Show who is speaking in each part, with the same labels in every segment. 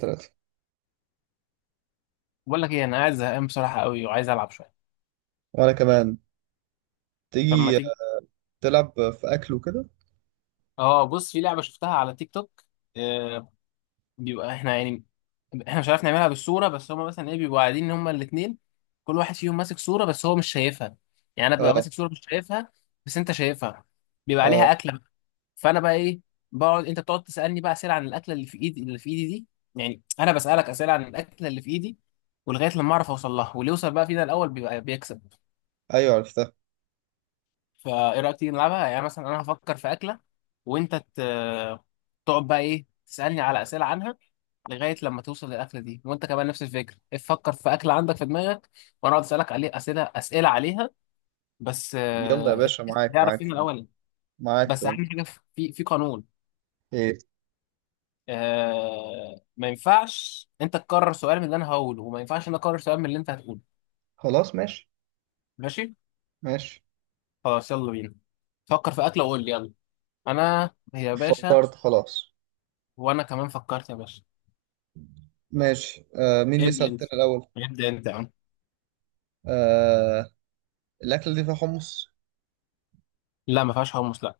Speaker 1: ثلاثة.
Speaker 2: بقول لك ايه، انا قاعد زهقان بصراحه قوي وعايز العب شويه.
Speaker 1: وأنا كمان.
Speaker 2: طب ما
Speaker 1: تيجي
Speaker 2: تيجي؟
Speaker 1: تلعب في أكل وكده؟
Speaker 2: اه بص، في لعبه شفتها على تيك توك. آه بيبقى احنا يعني احنا مش عارف نعملها بالصوره، بس هما مثلا ايه بيبقوا قاعدين هما الاثنين، كل واحد فيهم ماسك صوره بس هو مش شايفها. يعني انا ببقى
Speaker 1: اه،
Speaker 2: ماسك صوره مش شايفها بس انت شايفها. بيبقى عليها
Speaker 1: اه.
Speaker 2: اكله. فانا بقى ايه، بقعد، انت بتقعد تسالني بقى اسئله عن الاكله اللي في ايدي، اللي في ايدي دي. يعني انا بسالك اسئله عن الاكله اللي في ايدي، ولغايه لما اعرف اوصل لها، واللي يوصل بقى فينا الاول بيبقى بيكسب.
Speaker 1: أيوة، عرفتها.
Speaker 2: فايه رايك تيجي نلعبها؟ يعني مثلا انا هفكر في اكله، وانت ت... تقعد بقى ايه تسالني على اسئله عنها لغايه لما توصل للاكله دي، وانت كمان نفس الفكره، إيه، فكر في اكله عندك في دماغك، وانا اقعد اسالك عليه اسئله، اسئله عليها. بس
Speaker 1: يلا يا باشا، معاك
Speaker 2: تعرف
Speaker 1: معاك
Speaker 2: فين
Speaker 1: فهمت.
Speaker 2: الاول.
Speaker 1: معاك
Speaker 2: بس اهم
Speaker 1: فهمت.
Speaker 2: حاجه، في قانون.
Speaker 1: إيه؟
Speaker 2: ما ينفعش انت تكرر سؤال من اللي انا هقوله، وما ينفعش انا اكرر سؤال من اللي انت هتقوله.
Speaker 1: خلاص، ماشي.
Speaker 2: ماشي.
Speaker 1: ماشي.
Speaker 2: خلاص يلا بينا. فكر في اكله وقول لي يلا. انا يا باشا.
Speaker 1: فكرت، خلاص.
Speaker 2: وانا كمان فكرت يا باشا.
Speaker 1: ماشي. مين
Speaker 2: ابدا
Speaker 1: يسأل
Speaker 2: انت،
Speaker 1: تاني الأول؟
Speaker 2: ابدا انت يا عم.
Speaker 1: آه. الأكلة دي فيها حمص؟
Speaker 2: لا، ما فيهاش حمص، لا.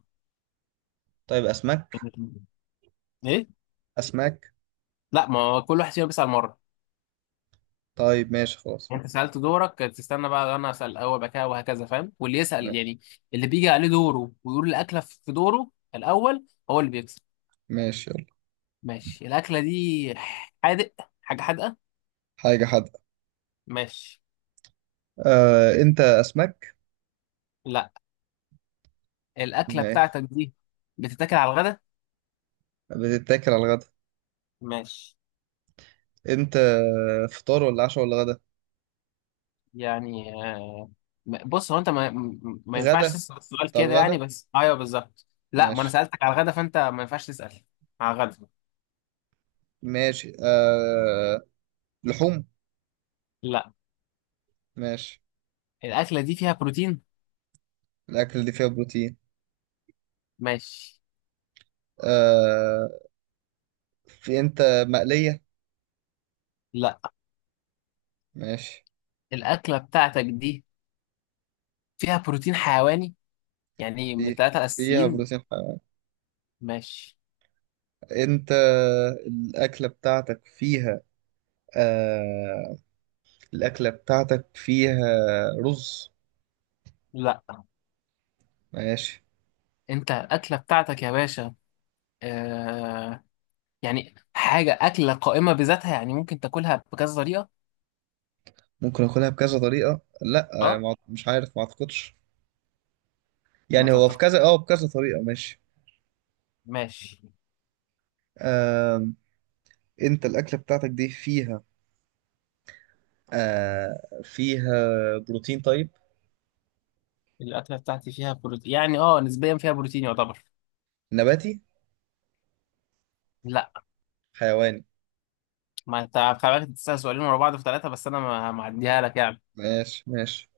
Speaker 1: طيب، أسماك؟
Speaker 2: ايه.
Speaker 1: أسماك؟
Speaker 2: لا، ما هو كل واحد فينا بيسال مره.
Speaker 1: طيب ماشي خلاص.
Speaker 2: يعني انت سالت، دورك تستنى بقى، انا اسال الاول بقى كده وهكذا، فاهم؟ واللي يسال
Speaker 1: ماشي.
Speaker 2: يعني، اللي بيجي عليه دوره ويقول الاكله في دوره الاول هو اللي بيكسب.
Speaker 1: ماشي، يلا.
Speaker 2: ماشي. الاكله دي حادق، حاجه حادقه.
Speaker 1: حاجة حادقة.
Speaker 2: ماشي.
Speaker 1: أنت، أسماك؟
Speaker 2: لا. الاكله
Speaker 1: ماشي.
Speaker 2: بتاعتك دي بتتاكل على الغدا.
Speaker 1: بتتاكل على الغدا.
Speaker 2: ماشي.
Speaker 1: أنت، فطار ولا عشاء ولا غدا؟
Speaker 2: يعني بص، هو انت ما ينفعش
Speaker 1: غدا؟
Speaker 2: تسال السؤال
Speaker 1: طب
Speaker 2: كده، يعني
Speaker 1: غدا.
Speaker 2: بس ايوه بالظبط. لا، ما انا
Speaker 1: ماشي.
Speaker 2: سالتك على الغدا فانت ما ينفعش تسال على الغدا.
Speaker 1: ماشي. لحوم؟
Speaker 2: لا،
Speaker 1: ماشي.
Speaker 2: الاكله دي فيها بروتين.
Speaker 1: الأكل دي فيها بروتين.
Speaker 2: ماشي.
Speaker 1: آه... في، أنت، مقلية؟
Speaker 2: لا.
Speaker 1: ماشي.
Speaker 2: الاكله بتاعتك دي فيها بروتين حيواني، يعني من
Speaker 1: في
Speaker 2: الثلاثه
Speaker 1: فيها
Speaker 2: الاساسيين.
Speaker 1: بروتين حيواني.
Speaker 2: ماشي.
Speaker 1: أنت، الأكلة بتاعتك فيها آه... الأكلة بتاعتك فيها رز؟
Speaker 2: لا.
Speaker 1: ماشي.
Speaker 2: انت الاكله بتاعتك يا باشا، آه، يعني حاجه اكله قائمه بذاتها، يعني ممكن تاكلها بكذا طريقه.
Speaker 1: ممكن أكلها بكذا طريقة. لا.
Speaker 2: اه.
Speaker 1: مش عارف، ما أعتقدش.
Speaker 2: ما
Speaker 1: يعني هو في
Speaker 2: تتق...
Speaker 1: كذا بكذا طريقة. ماشي.
Speaker 2: ماشي.
Speaker 1: آه... أنت، الأكلة بتاعتك دي فيها بروتين. طيب.
Speaker 2: الأكلة بتاعتي فيها بروتين، يعني اه نسبيا فيها بروتين يعتبر.
Speaker 1: نباتي؟
Speaker 2: لا.
Speaker 1: حيواني؟
Speaker 2: ما انت خلي بالك، تسأل سؤالين ورا بعض في ثلاثة، بس أنا معديها لك يعني.
Speaker 1: ماشي. ماشي.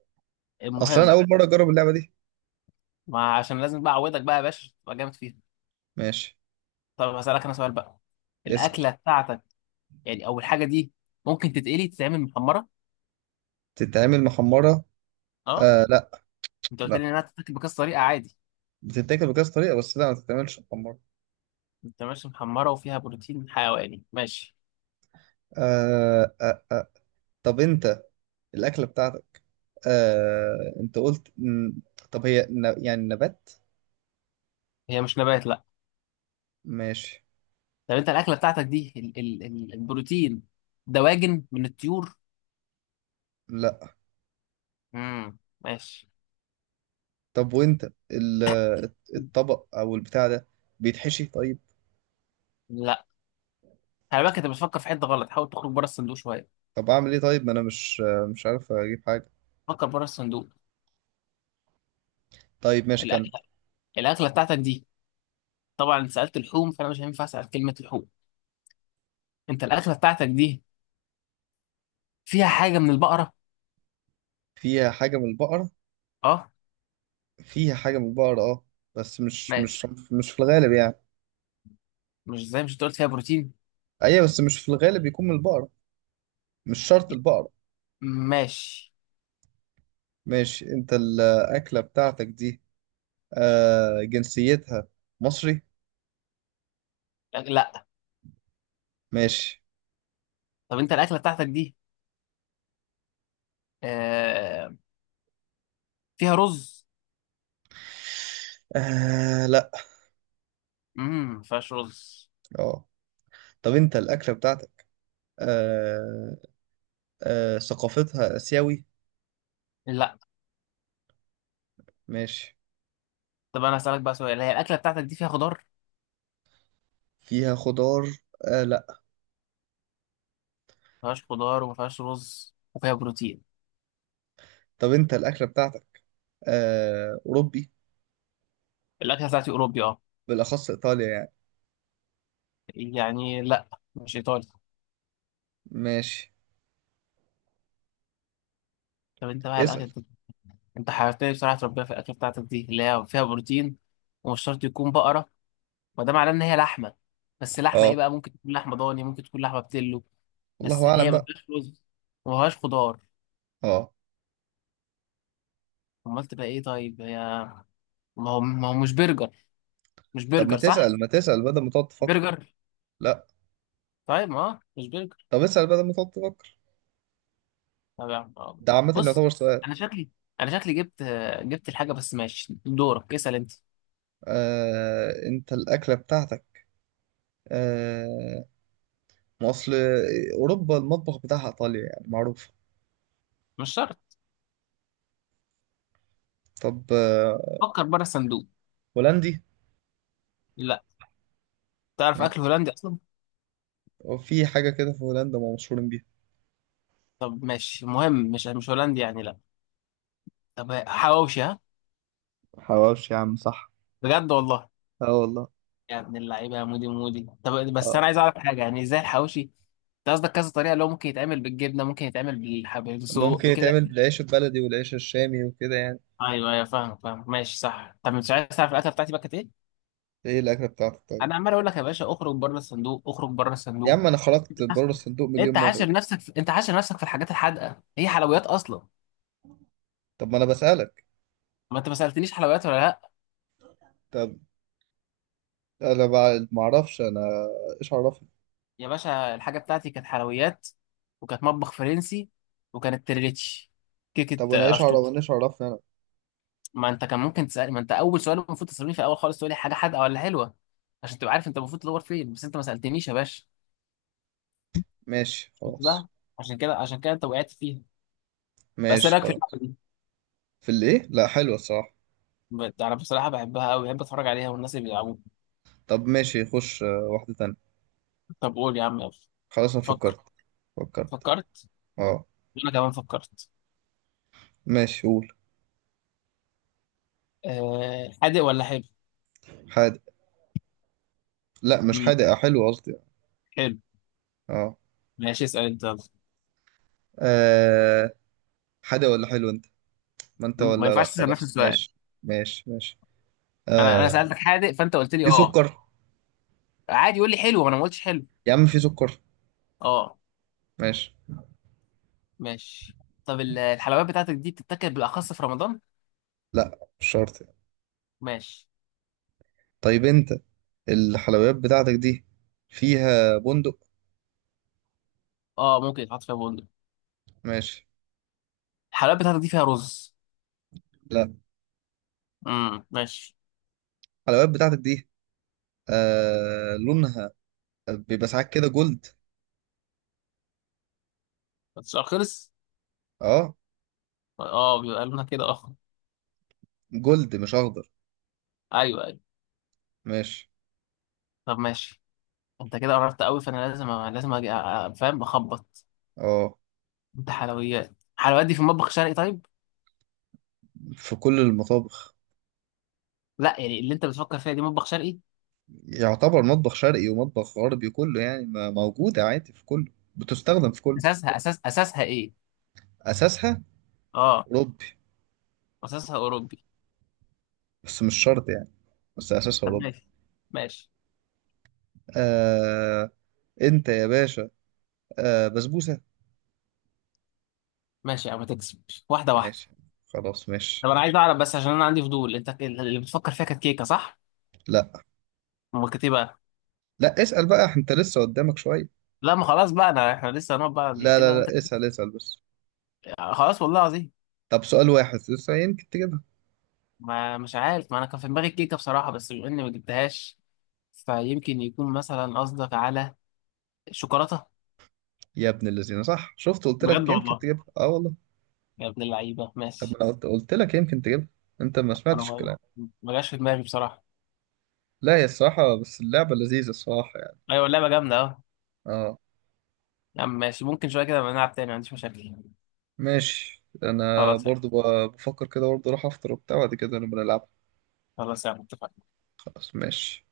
Speaker 1: اصلا انا
Speaker 2: المهم.
Speaker 1: اول مره اجرب اللعبه دي.
Speaker 2: ما عشان لازم بقى أعودك بقى يا باشا تبقى جامد فيها.
Speaker 1: ماشي.
Speaker 2: طب هسألك أنا سؤال بقى.
Speaker 1: اسال.
Speaker 2: الأكلة بتاعتك، يعني أو الحاجة دي، ممكن تتقلي، تتعمل محمرة؟
Speaker 1: تتعمل محمره؟
Speaker 2: اه.
Speaker 1: آه، لا.
Speaker 2: انت قلت
Speaker 1: لا،
Speaker 2: لي إنها تتاكل بكذا طريقة عادي.
Speaker 1: بتتاكل بكذا طريقه، بس لا ما تتعملش محمره.
Speaker 2: انت ماشي، محمرة وفيها بروتين حيواني، ماشي.
Speaker 1: آه آه آه. طب انت، الاكله بتاعتك. انت قلت طب هي يعني، نبات؟
Speaker 2: هي مش نبات، لا.
Speaker 1: ماشي.
Speaker 2: طب انت الأكلة بتاعتك دي، ال ال ال البروتين دواجن من الطيور؟
Speaker 1: لا.
Speaker 2: امم، ماشي.
Speaker 1: طب وانت الطبق او البتاع ده بيتحشي؟ طيب.
Speaker 2: لا، خلي بالك، انت بتفكر في حته غلط، حاول تخرج بره الصندوق شويه.
Speaker 1: طب اعمل ايه؟ طيب ما انا مش عارف اجيب حاجه.
Speaker 2: فكر بره الصندوق.
Speaker 1: طيب ماشي، كمل.
Speaker 2: الاكله، الاكله بتاعتك دي، طبعا انت سالت لحوم فانا مش هينفع اسال كلمه لحوم. انت الاكله بتاعتك دي فيها حاجه من البقره؟
Speaker 1: فيها حاجه من البقر؟
Speaker 2: اه.
Speaker 1: فيها حاجة من البقر اه. بس مش
Speaker 2: ماشي.
Speaker 1: مش مش في الغالب يعني.
Speaker 2: مش زي مش قلت فيها بروتين.
Speaker 1: ايوه بس مش في الغالب بيكون من البقرة. مش شرط البقرة.
Speaker 2: ماشي.
Speaker 1: ماشي. انت، الأكلة بتاعتك دي، جنسيتها، مصري؟
Speaker 2: لا.
Speaker 1: ماشي.
Speaker 2: طب انت الاكله بتاعتك دي، آه، فيها رز؟
Speaker 1: آه، لا.
Speaker 2: امم، ما فيهاش رز.
Speaker 1: اه. طب انت الأكلة بتاعتك، آه ثقافتها آسيوي؟
Speaker 2: لا.
Speaker 1: ماشي.
Speaker 2: طب انا هسالك بقى سؤال، هي الاكله بتاعتك دي فيها خضار؟
Speaker 1: فيها خضار؟ آه، لا.
Speaker 2: ما فيهاش خضار، وما فيهاش رز، وفيها بروتين.
Speaker 1: طب انت الأكلة بتاعتك، أوروبي؟
Speaker 2: الاكله بتاعتي اوروبي اه.
Speaker 1: بالأخص إيطاليا يعني؟
Speaker 2: يعني لا، مش ايطالي.
Speaker 1: ماشي.
Speaker 2: طب انت بقى الاكل
Speaker 1: اسأل.
Speaker 2: انت. انت حيرتني بصراحه، تربيها في الاكل بتاعتك دي اللي هي فيها بروتين، ومش شرط يكون بقره، وده معناه ان هي لحمه، بس لحمه ايه
Speaker 1: اه،
Speaker 2: بقى، ممكن تكون لحمه ضاني، ممكن تكون لحمه بتلو.
Speaker 1: والله
Speaker 2: بس
Speaker 1: أعلم
Speaker 2: هي ما
Speaker 1: بقى.
Speaker 2: فيهاش رز، وما فيهاش خضار.
Speaker 1: اه.
Speaker 2: امال تبقى ايه طيب هي؟ ما هو مش برجر، مش
Speaker 1: طب ما
Speaker 2: برجر صح؟
Speaker 1: تسأل، ما تسأل، بدل ما تقعد تفكر.
Speaker 2: برجر.
Speaker 1: لا.
Speaker 2: طيب ما هو مش برجر.
Speaker 1: طب اسأل، بدل ما تقعد تفكر.
Speaker 2: طب يا عم اه.
Speaker 1: ده عامة
Speaker 2: بص.
Speaker 1: يعتبر سؤال.
Speaker 2: انا شكلي انا شكلي جبت، الحاجه، بس ماشي دورك اسال انت.
Speaker 1: انت الأكلة بتاعتك، آه... ما أصل، أوروبا المطبخ بتاعها إيطاليا يعني معروف.
Speaker 2: مش شرط.
Speaker 1: طب.
Speaker 2: فكر بره الصندوق.
Speaker 1: هولندي؟
Speaker 2: لا، تعرف
Speaker 1: يعني
Speaker 2: اكل هولندي اصلا؟
Speaker 1: في حاجة كده في هولندا ما مشهورين بيها؟
Speaker 2: طب ماشي، مهم مش هولندي يعني لا. طب حواوشي، ها؟
Speaker 1: حواوشي! يا عم، صح.
Speaker 2: بجد والله.
Speaker 1: اه والله.
Speaker 2: يا ابن اللعيبه يا مودي مودي، طب بس
Speaker 1: اه،
Speaker 2: انا عايز اعرف حاجه، يعني ازاي الحواوشي؟ انت قصدك كذا طريقه، اللي هو ممكن يتعمل بالجبنه، ممكن يتعمل بالحبيب
Speaker 1: ممكن
Speaker 2: سجق كده.
Speaker 1: يتعمل بالعيش البلدي والعيش الشامي وكده يعني.
Speaker 2: ايوه ايوه، فاهم فاهم، ماشي صح. طب مش عايز تعرف الاكله بتاعتي بقى كانت ايه؟
Speaker 1: ايه الأكلة بتاعتك طيب؟
Speaker 2: انا عمال اقول لك يا باشا اخرج بره الصندوق، اخرج بره
Speaker 1: يا
Speaker 2: الصندوق.
Speaker 1: عم أنا خرجت بره الصندوق مليون مرة.
Speaker 2: انت حاشر نفسك في الحاجات الحادقه، هي حلويات اصلا.
Speaker 1: طب ما أنا بسألك.
Speaker 2: ما انت ما سالتنيش حلويات ولا لا.
Speaker 1: طب أنا ما أعرفش أنا. ايش عرفني.
Speaker 2: يا باشا الحاجة بتاعتي كانت حلويات، وكانت مطبخ فرنسي، وكانت تريليتش،
Speaker 1: طب
Speaker 2: كيكة
Speaker 1: وانا
Speaker 2: أشطوطة.
Speaker 1: ايش عرفني انا.
Speaker 2: ما أنت كان ممكن تسأل، ما أنت أول سؤال المفروض تسألني في الأول خالص تقول لي حاجة حادقة ولا حلوة، عشان تبقى عارف أنت المفروض تدور فين، بس أنت ما سألتنيش يا باشا.
Speaker 1: ماشي
Speaker 2: شفت
Speaker 1: خلاص.
Speaker 2: بقى؟ عشان كده، عشان كده أنت وقعت فيها. بس إيه
Speaker 1: ماشي
Speaker 2: رأيك في اللعبة
Speaker 1: خلاص.
Speaker 2: دي؟
Speaker 1: في الايه؟ لا، حلوه الصراحه.
Speaker 2: أنا بصراحة بحبها أوي، بحب أتفرج عليها والناس اللي بيلعبوها.
Speaker 1: طب ماشي، خش واحده تانية.
Speaker 2: طب قول يا عم يلا.
Speaker 1: خلاص انا
Speaker 2: فكر.
Speaker 1: فكرت. فكرت.
Speaker 2: فكرت.
Speaker 1: اه.
Speaker 2: وأنا كمان فكرت.
Speaker 1: ماشي، قول.
Speaker 2: أه حادق ولا حلو؟
Speaker 1: حادق. لا مش
Speaker 2: مم،
Speaker 1: حادق، حلو قصدي.
Speaker 2: حلو.
Speaker 1: اه.
Speaker 2: ماشي اسأل أنت يلا.
Speaker 1: آه، حادق ولا حلو انت؟ ما انت
Speaker 2: ما
Speaker 1: ولا... لا
Speaker 2: ينفعش تسأل نفس
Speaker 1: خلاص،
Speaker 2: السؤال.
Speaker 1: ماشي. ماشي. ماشي.
Speaker 2: انا
Speaker 1: آه.
Speaker 2: سالتك حادق فانت قلت لي
Speaker 1: في
Speaker 2: اه،
Speaker 1: سكر؟
Speaker 2: عادي قول لي حلو، وانا ما قلتش حلو.
Speaker 1: يا عم، في سكر؟
Speaker 2: اه.
Speaker 1: ماشي.
Speaker 2: ماشي. طب الحلويات بتاعتك دي بتتاكل بالاخص في رمضان؟
Speaker 1: لا مش شرط يعني.
Speaker 2: ماشي.
Speaker 1: طيب انت، الحلويات بتاعتك دي فيها بندق؟
Speaker 2: اه، ممكن يتحط فيها بندق.
Speaker 1: ماشي.
Speaker 2: الحلويات بتاعتك دي فيها رز؟
Speaker 1: لا.
Speaker 2: امم، ماشي.
Speaker 1: الحلويات بتاعتك دي، لونها بيبقى ساعات كده جولد؟
Speaker 2: السؤال خلص.
Speaker 1: اه.
Speaker 2: اه، بيبقى لنا كده اه.
Speaker 1: جولد مش اخضر.
Speaker 2: ايوه ايوه.
Speaker 1: ماشي.
Speaker 2: طب ماشي. انت كده قربت قوي، فانا لازم اجي فاهم اخبط.
Speaker 1: اه.
Speaker 2: انت حلويات. الحلويات دي في مطبخ شرقي طيب؟
Speaker 1: في كل المطابخ.
Speaker 2: لا يعني، اللي انت بتفكر فيها دي مطبخ شرقي.
Speaker 1: يعتبر مطبخ شرقي ومطبخ غربي كله يعني، موجودة عادي في كله، بتستخدم في كله.
Speaker 2: اساسها ايه؟
Speaker 1: اساسها
Speaker 2: اه،
Speaker 1: اوروبي.
Speaker 2: اساسها اوروبي.
Speaker 1: بس مش شرط يعني. بس اساسها
Speaker 2: طب
Speaker 1: اوروبي.
Speaker 2: ماشي، ماشي.
Speaker 1: آه انت يا باشا، بسبوسة؟
Speaker 2: ماشي او ما تكسب، واحده واحده.
Speaker 1: ماشي خلاص. ماشي.
Speaker 2: طب انا عايز اعرف بس عشان انا عندي فضول، انت اللي بتفكر فيها كانت كيكه صح؟
Speaker 1: لا،
Speaker 2: امال كانت ايه بقى؟
Speaker 1: لا، اسأل بقى انت لسه قدامك شوية.
Speaker 2: لا ما خلاص بقى، انا احنا لسه هنقعد بقى
Speaker 1: لا،
Speaker 2: كده
Speaker 1: لا،
Speaker 2: انت.
Speaker 1: لا، اسأل، اسأل بس.
Speaker 2: خلاص والله العظيم.
Speaker 1: طب سؤال واحد لسه، يمكن تجيبها.
Speaker 2: ما مش عارف، ما انا كان في دماغي الكيكه بصراحه، بس بما اني ما جبتهاش، فيمكن يكون مثلا قصدك على الشوكولاته.
Speaker 1: يا ابن الذين! صح، شفت؟ قلت لك
Speaker 2: بجد
Speaker 1: يمكن
Speaker 2: والله.
Speaker 1: تجيبها. اه والله.
Speaker 2: يا ابن اللعيبه،
Speaker 1: طب ما
Speaker 2: ماشي.
Speaker 1: انا قلت لك يمكن تجيبها. انت ما
Speaker 2: انا
Speaker 1: سمعتش
Speaker 2: ما
Speaker 1: الكلام.
Speaker 2: جاش في دماغي بصراحه.
Speaker 1: لا، هي الصراحة بس اللعبة لذيذة الصراحة يعني.
Speaker 2: ايوه اللعبه جامده اهو.
Speaker 1: اه.
Speaker 2: يا عم ماشي، ممكن شويه كده نبقى نلعب تاني، ما عنديش مشاكل.
Speaker 1: ماشي، انا
Speaker 2: خلاص يا عم.
Speaker 1: برضو بفكر كده، برضو اروح افطر وبتاع، بعد كده نبقى نلعب.
Speaker 2: خلاص يا عم، اتفقنا.
Speaker 1: خلاص ماشي.